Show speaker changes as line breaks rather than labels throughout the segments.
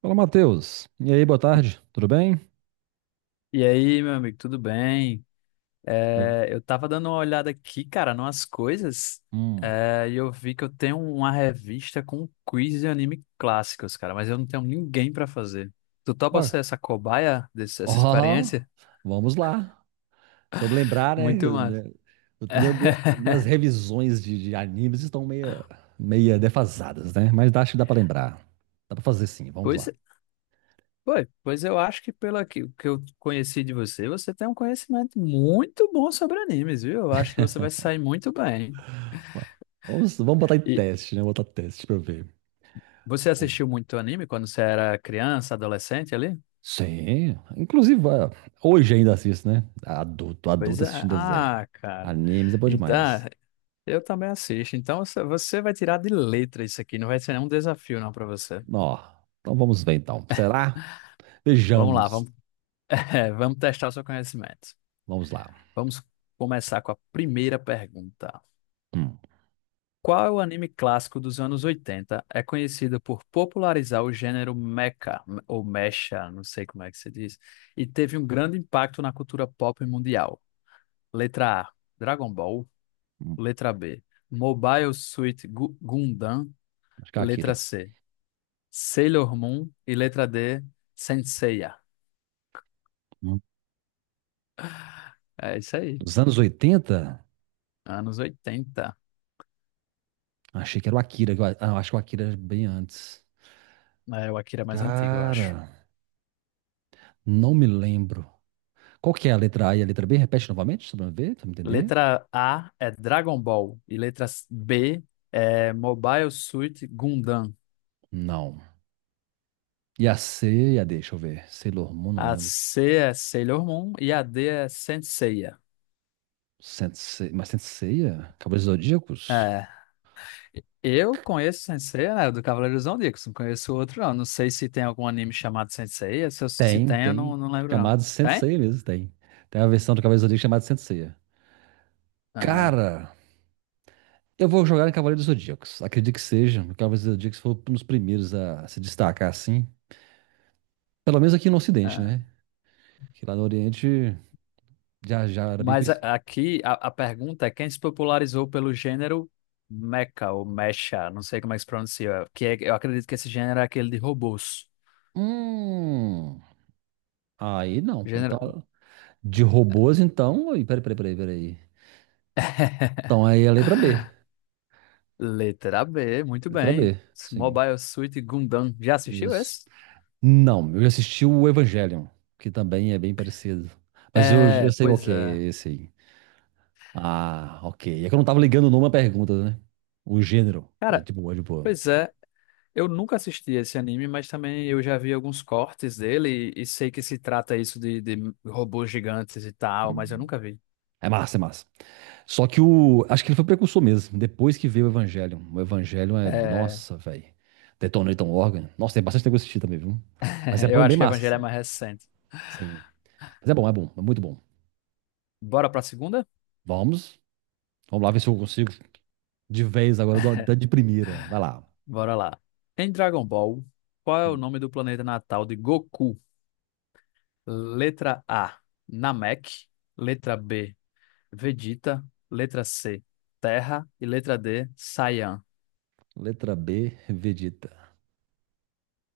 Fala, Matheus. E aí, boa tarde. Tudo bem?
E aí, meu amigo, tudo bem?
Como é que-
É, eu tava dando uma olhada aqui, cara, numas coisas,
Hum.
é, e eu vi que eu tenho uma revista com quiz de anime clássicos, cara, mas eu não tenho ninguém pra fazer. Tu topa
Ó,
ser essa cobaia dessa
ó,
experiência?
vamos lá. Se eu me lembrar, né?
Muito massa.
Meu- minha- minhas revisões de animes estão meia defasadas, né? Mas acho que dá pra lembrar. Dá pra fazer sim, vamos
Pois,
lá.
é, foi. Pois eu acho que pelo que eu conheci de você, você tem um conhecimento muito bom sobre animes, viu? Eu acho que você vai se sair muito bem.
Ó, Vamos botar em
E
teste, né? Botar teste pra eu ver.
você
Bom.
assistiu muito anime quando você era criança, adolescente ali?
Sim. Inclusive, ó, hoje ainda assisto, né? Adulto,
Pois
adulto
é.
assistindo desenho.
Ah, cara.
Animes é bom
Então, ah,
demais.
eu também assisto. Então você vai tirar de letra isso aqui. Não vai ser nenhum desafio, não, para você.
Ó, então vamos ver então. Será?
Vamos lá,
Vejamos.
vamos, vamos testar o seu conhecimento.
Vamos lá.
Vamos começar com a primeira pergunta.
Hum,
Qual é o anime clássico dos anos 80 é conhecido por popularizar o gênero mecha, ou mecha, não sei como é que se diz, e teve um grande impacto na cultura pop mundial? Letra A, Dragon Ball.
hum,
Letra B, Mobile Suit Gundam.
acho que é o
Letra
Akira.
C, Sailor Moon. E letra D, Senseiya.
Hum.
É isso aí.
Dos anos 80,
Anos 80.
achei que era o Akira. Ah, eu acho que o Akira era bem antes.
É, o Akira é mais antigo, eu
Cara,
acho.
não me lembro. Qual que é a letra A e a letra B? Repete novamente, só pra eu ver, pra eu entender.
Letra A é Dragon Ball. E letra B é Mobile Suit Gundam.
Não. E a C e a D, deixa eu ver. Sailor Moon, não
A
lembro.
C é Sailor Moon. E a D é Senseiya.
Sensei, mas Senseiya? Cavaleiros Zodíacos?
É. Eu conheço Senseiya, né, do Cavaleiros do Zodíaco. Não conheço outro, não. Não sei se tem algum anime chamado Senseiya. Se, se
Tem,
tem, eu
tem.
não, não lembro, não.
Chamado
Tem?
Senseiya mesmo, tem. Tem a versão do Cavaleiros Zodíacos chamada Senseiya.
Ah,
Cara, eu vou jogar em Cavaleiro dos Zodíacos. Acredito que seja. O Cavaleiro dos Zodíacos foi um dos primeiros a se destacar, assim. Pelo menos aqui no Ocidente,
ah.
né? Que lá no Oriente já era bem
Mas
conhecido.
aqui a pergunta é quem se popularizou pelo gênero mecha ou mecha, não sei como é que se pronuncia, eu acredito que esse gênero é aquele de robôs.
Hum. Aí não.
Gênero,
Então, de robôs, então. Aí, peraí, peraí, peraí, peraí. Então aí é a letra B.
letra B, muito
Letra
bem.
B, sim.
Mobile Suit Gundam. Já assistiu
Isso.
esse?
Não, eu já assisti o Evangelion, que também é bem parecido. Mas eu
É,
sei qual
pois
que
é.
é esse aí. Ah, ok. É que eu não tava ligando o nome à pergunta, né? O gênero. Ah,
Cara,
de boa, de boa.
pois é. Eu nunca assisti esse anime, mas também eu já vi alguns cortes dele e sei que se trata isso de robôs gigantes e tal, mas eu nunca vi.
É massa, é massa. Só que o. Acho que ele foi precursor mesmo. Depois que veio o Evangelion.
É,
Nossa, velho. Detonator Organ. Nossa, tem bastante negócio assistir também, viu? Mas é
eu
bom,
acho
bem
que o
massa,
Evangelho é
assim.
mais recente.
Sim. Mas é bom, é bom. É muito bom.
Bora pra segunda?
Vamos. Vamos lá ver se eu consigo de vez agora do- da de primeira. Vai lá.
Bora lá. Em Dragon Ball, qual é o
Hum.
nome do planeta natal de Goku? Letra A, Namek. Letra B, Vegeta. Letra C, Terra. E letra D, Saiyan.
Letra B, Vegeta.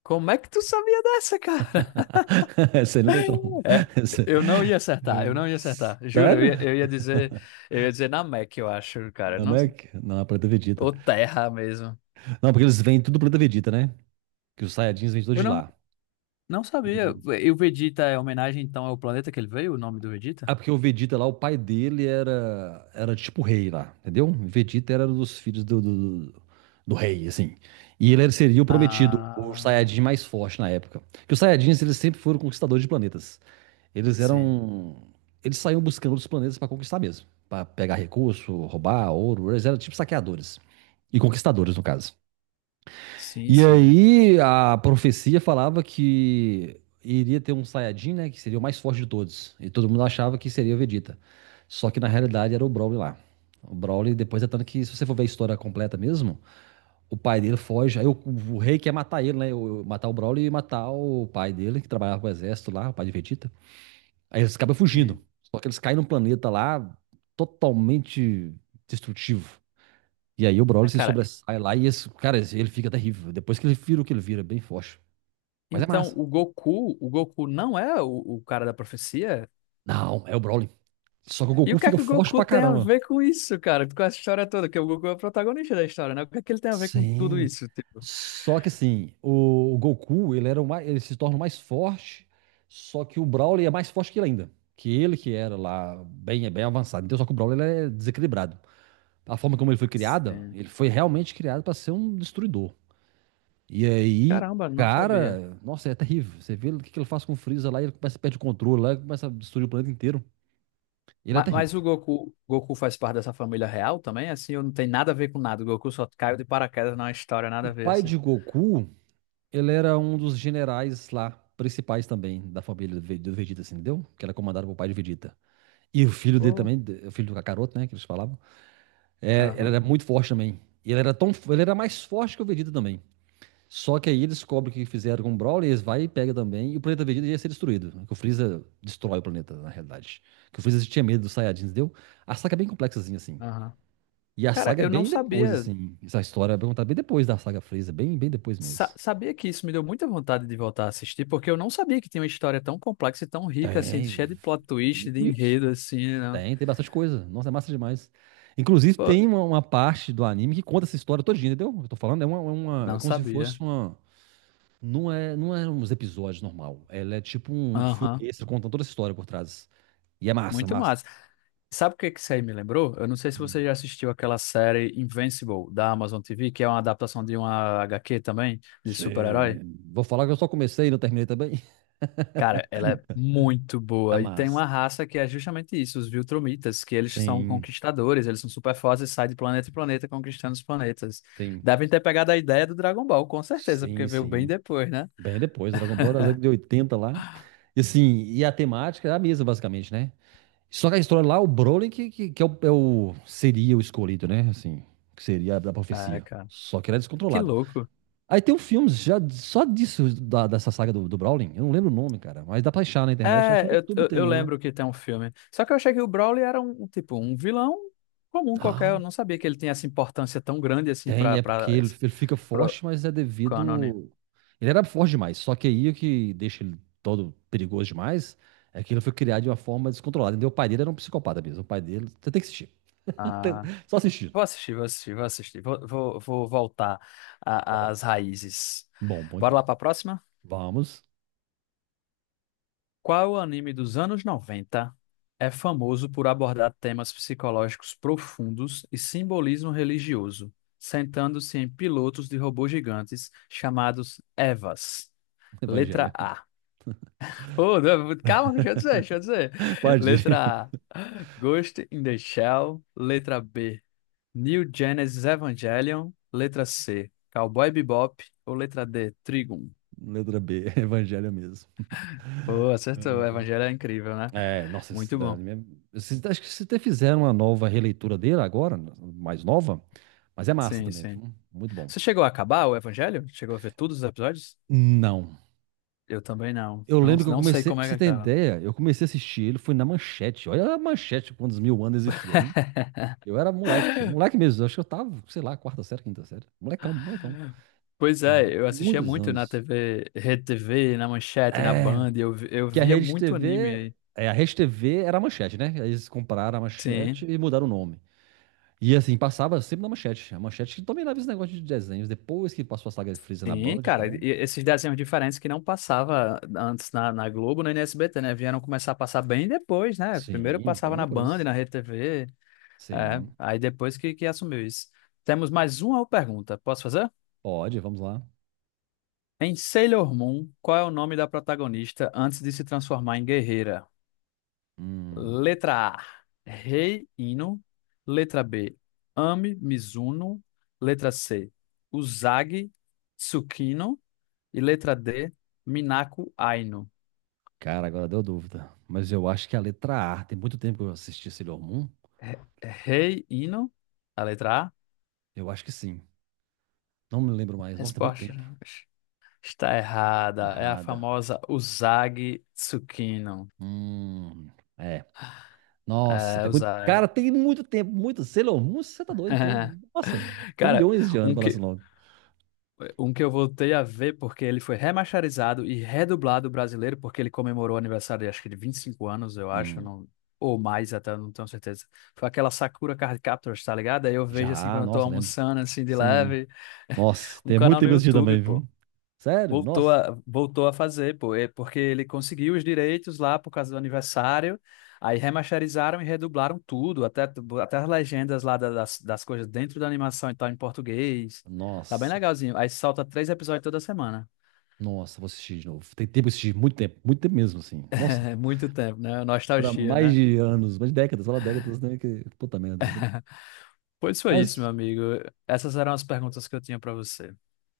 Como é que tu sabia dessa, cara?
Essa aí não tem como.
É,
Essa-
eu não ia acertar,
É.
eu não ia acertar. Juro, eu
Sério?
ia, eu ia dizer, eu ia dizer Namek, eu acho, cara. Não,
Namek? Não, é planeta Vegeta.
ou Terra mesmo.
Não, porque eles vêm tudo planeta Vegeta, né? Que os Saiyajins vêm todos
Eu
de
não,
lá.
não sabia. E o Vegeta é homenagem, então, ao planeta que ele veio, o nome do
Ah,
Vegeta?
porque o Vegeta lá, o pai dele era tipo rei lá, entendeu? O Vegeta era dos filhos do rei, assim. E ele seria o prometido, o
Ah,
Saiyajin mais forte na época. Porque os Saiyajins, eles sempre foram conquistadores de planetas. Eles
sim.
eram... Eles saíam buscando os planetas para conquistar mesmo. Para pegar recurso, roubar ouro. Eles eram tipo saqueadores. E conquistadores, no caso.
Sim,
E
sim.
aí a profecia falava que iria ter um Saiyajin, né? Que seria o mais forte de todos. E todo mundo achava que seria o Vegeta. Só que na realidade era o Broly lá. O Broly, depois é tanto que, se você for ver a história completa mesmo, o pai dele foge. Aí o rei quer matar ele, né? Matar o Broly e matar o pai dele, que trabalhava com o exército lá, o pai de Vegeta. Aí eles acabam fugindo.
Sim.
Só que eles caem num planeta lá totalmente destrutivo. E aí o Broly
Ah,
se
cara,
sobressai lá e esse, cara, ele fica terrível. Depois que ele vira o que ele vira, é bem forte. Mas é
então
massa.
o Goku não é o cara da profecia?
Não, é o Broly. Só que o
E
Goku
o que é
fica
que o
forte
Goku
pra
tem a
caramba.
ver com isso, cara? Com essa história toda, que o Goku é o protagonista da história, né? O que é que ele tem a ver com tudo
Sim.
isso, tipo?
Só que assim, o Goku, ele se torna o mais forte, só que o Broly é mais forte que ele ainda. Que ele que era lá bem, é bem avançado. Então, só que o Broly ele é desequilibrado. A forma como ele foi criado,
Sim.
ele foi realmente criado para ser um destruidor. E aí,
Caramba, não sabia.
cara, nossa, é terrível. Você vê o que que ele faz com o Freeza lá, ele começa a perder o controle lá, ele começa a destruir o planeta inteiro. Ele é
Mas
terrível.
o Goku, Goku faz parte dessa família real também, assim, ou não tem nada a ver com nada? O Goku só caiu de paraquedas na história,
O
nada a ver,
pai
assim.
de Goku, ele era um dos generais lá, principais também, da família do Vegeta, assim, entendeu? Que era comandado pelo pai de Vegeta. E o filho dele
Pô,
também, o filho do Kakaroto, né, que eles falavam, é, ele
aham,
era muito forte também. E ele era mais forte que o Vegeta também. Só que aí eles descobrem o que fizeram com o Brawler, eles vai e pega também, e o planeta Vegeta ia ser destruído, né? Que o Freeza destrói o planeta, na realidade. Que o Freeza tinha medo dos Saiyajins, entendeu? A saga é bem complexazinha, assim.
aham.
E a
Cara,
saga é
eu não
bem depois,
sabia.
assim. Essa história é contada bem depois da saga Freeza, bem, bem depois
Sa-
mesmo.
sabia que isso me deu muita vontade de voltar a assistir, porque eu não sabia que tinha uma história tão complexa e tão rica, assim,
Tem.
cheia de plot twist, de
Vixe,
enredo, assim, né?
tem bastante coisa. Nossa, é massa demais. Inclusive,
Pô,
tem uma parte do anime que conta essa história todinha, entendeu? Eu tô falando, é
não
como se
sabia.
fosse uma. Não é uns episódios normal. Ela é tipo um filme
Aham,
extra contando toda essa história por trás. E é massa,
muito
massa.
massa. Sabe o que que isso aí me lembrou? Eu não sei se você
Hum.
já assistiu aquela série Invincible, da Amazon TV, que é uma adaptação de uma HQ também, de super-herói.
Sim. Vou falar que eu só comecei e não terminei também.
Cara, ela é muito
É
boa. E tem uma
massa.
raça que é justamente isso, os Viltrumitas, que eles são
Sim,
conquistadores, eles são super fortes e saem de planeta em planeta conquistando os planetas.
sim,
Devem ter pegado a ideia do Dragon Ball, com certeza, porque
sim,
veio bem
sim.
depois, né?
Bem depois, Dragon Ball da década de 80 lá. E assim, e a temática é a mesma, basicamente, né? Só que a história lá, o Broly que seria o escolhido, né? Assim, que seria da
Ah,
profecia.
cara,
Só que ele é
que
descontrolado.
louco.
Aí tem um filme já só disso, dessa saga do Browning. Eu não lembro o nome, cara. Mas dá pra achar na internet. Acho que no
É, eu,
YouTube
eu, eu
tem ele.
lembro que tem um filme. Só que eu achei que o Broly era um, tipo, um vilão comum qualquer. Eu
Ah,
não sabia que ele tinha essa importância tão grande assim
tem. É porque ele fica
pro
forte, mas é
cânone.
devido. Ele era forte demais. Só que aí o que deixa ele todo perigoso demais é que ele foi criado de uma forma descontrolada. Entendeu? O pai dele era um psicopata mesmo. O pai dele. Você tem que assistir. Tem- Só assistir.
Vou assistir, vou assistir, vou assistir. Vou voltar
Vamos
às
lá.
raízes.
Bom, muito
Bora
bom.
lá para a próxima?
Vamos.
Qual anime dos anos 90 é famoso por abordar temas psicológicos profundos e simbolismo religioso, sentando-se em pilotos de robôs gigantes chamados Evas? Letra
Evangelho.
A. Oh, não, calma, deixa eu dizer, deixa eu dizer.
Pode ir.
Letra A. Ghost in the Shell. Letra B. New Genesis Evangelion, letra C, Cowboy Bebop ou letra D, Trigun?
Letra B. Evangelho mesmo.
Pô, acertou, o Evangelho é incrível, né?
É, nossa,
Muito bom.
acho que vocês até fizeram uma nova releitura dele agora, mais nova, mas é massa
Sim,
também,
sim.
viu? Muito bom.
Você chegou a acabar o Evangelho? Chegou a ver todos os episódios?
Não.
Eu também não.
Eu
Não,
lembro que eu
não sei
comecei,
como
pra
é que
você ter
acaba.
ideia, eu comecei a assistir ele, foi na Manchete. Olha a Manchete, quantos mil anos existia, hein? Eu era moleque, moleque mesmo, acho que eu tava, sei lá, quarta série, quinta série. Molecão, molecão.
Pois é, eu assistia
Muitos
muito na
anos.
TV, Rede TV, na Manchete, na
É,
Band, eu
que a
via
Rede
muito anime
TV,
aí.
a Rede TV era a Manchete, né? Aí eles compraram a Manchete
Sim.
e mudaram o nome. E assim, passava sempre na Manchete. A Manchete que dominava esse negócio de desenhos, depois que passou a saga de Freeza na
Sim,
Band e
cara, e
tal.
esses desenhos diferentes que não passava antes na Globo nem no SBT, né? Vieram começar a passar bem depois, né? Primeiro
Sim, bem
passava na Band,
depois.
na Rede TV, é,
Sim.
aí depois que assumiu isso. Temos mais uma pergunta, posso fazer?
Pode, vamos lá.
Em Sailor Moon, qual é o nome da protagonista antes de se transformar em guerreira?
Hum,
Letra A, Rei Ino. Letra B, Ami Mizuno. Letra C, Usagi Tsukino. E letra D, Minako Aino.
cara, agora deu dúvida. Mas eu acho que a letra A, tem muito tempo que eu assisti Sailor Moon.
Re- Rei Hino, a letra A.
Eu acho que sim. Não me lembro mais. Nossa, tem muito
Resposta
tempo.
está errada. É a
Errada.
famosa Usagi Tsukino.
Hum, é. Nossa,
É,
tem muito. Cara,
Usagi.
tem muito tempo, muito. Sailor Moon, você tá doido? Então, nossa,
Cara,
bilhões de anos
um
pra lá esse
que,
nome.
um que eu voltei a ver porque ele foi remasterizado e redublado brasileiro, porque ele comemorou o aniversário, acho que de 25 anos, eu acho,
Hum,
não, ou mais até, não tenho certeza. Foi aquela Sakura Card Captors, tá ligado? Aí eu vejo assim
já,
quando eu tô
nossa, lembro.
almoçando, assim, de
Sim.
leve,
Nossa,
um
tem muito
canal
tempo
no
que eu assisti
YouTube,
também,
pô.
viu? Sério?
Voltou
Nossa.
a, voltou a fazer, pô, é porque ele conseguiu os direitos lá por causa do aniversário, aí remasterizaram e redublaram tudo, até, até as legendas lá das coisas dentro da animação e tal, em português. Tá bem
Nossa.
legalzinho. Aí salta três episódios toda semana.
Nossa, vou assistir de novo. Tem tempo que eu assisti, muito tempo mesmo, assim. Nossa,
É muito tempo, né?
pra
Nostalgia,
mais
né?
de anos, mais de décadas, fala décadas, né? Que, puta merda.
Pois foi isso, meu
Mas,
amigo. Essas eram as perguntas que eu tinha pra você.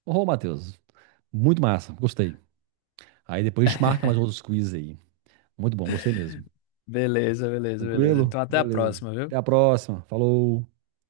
ô, Matheus, muito massa, gostei. Aí depois a gente marca mais outros quiz aí. Muito bom, gostei mesmo.
Beleza, beleza, beleza. Então
Tranquilo?
até a
Beleza.
próxima,
Até a
viu?
próxima. Falou.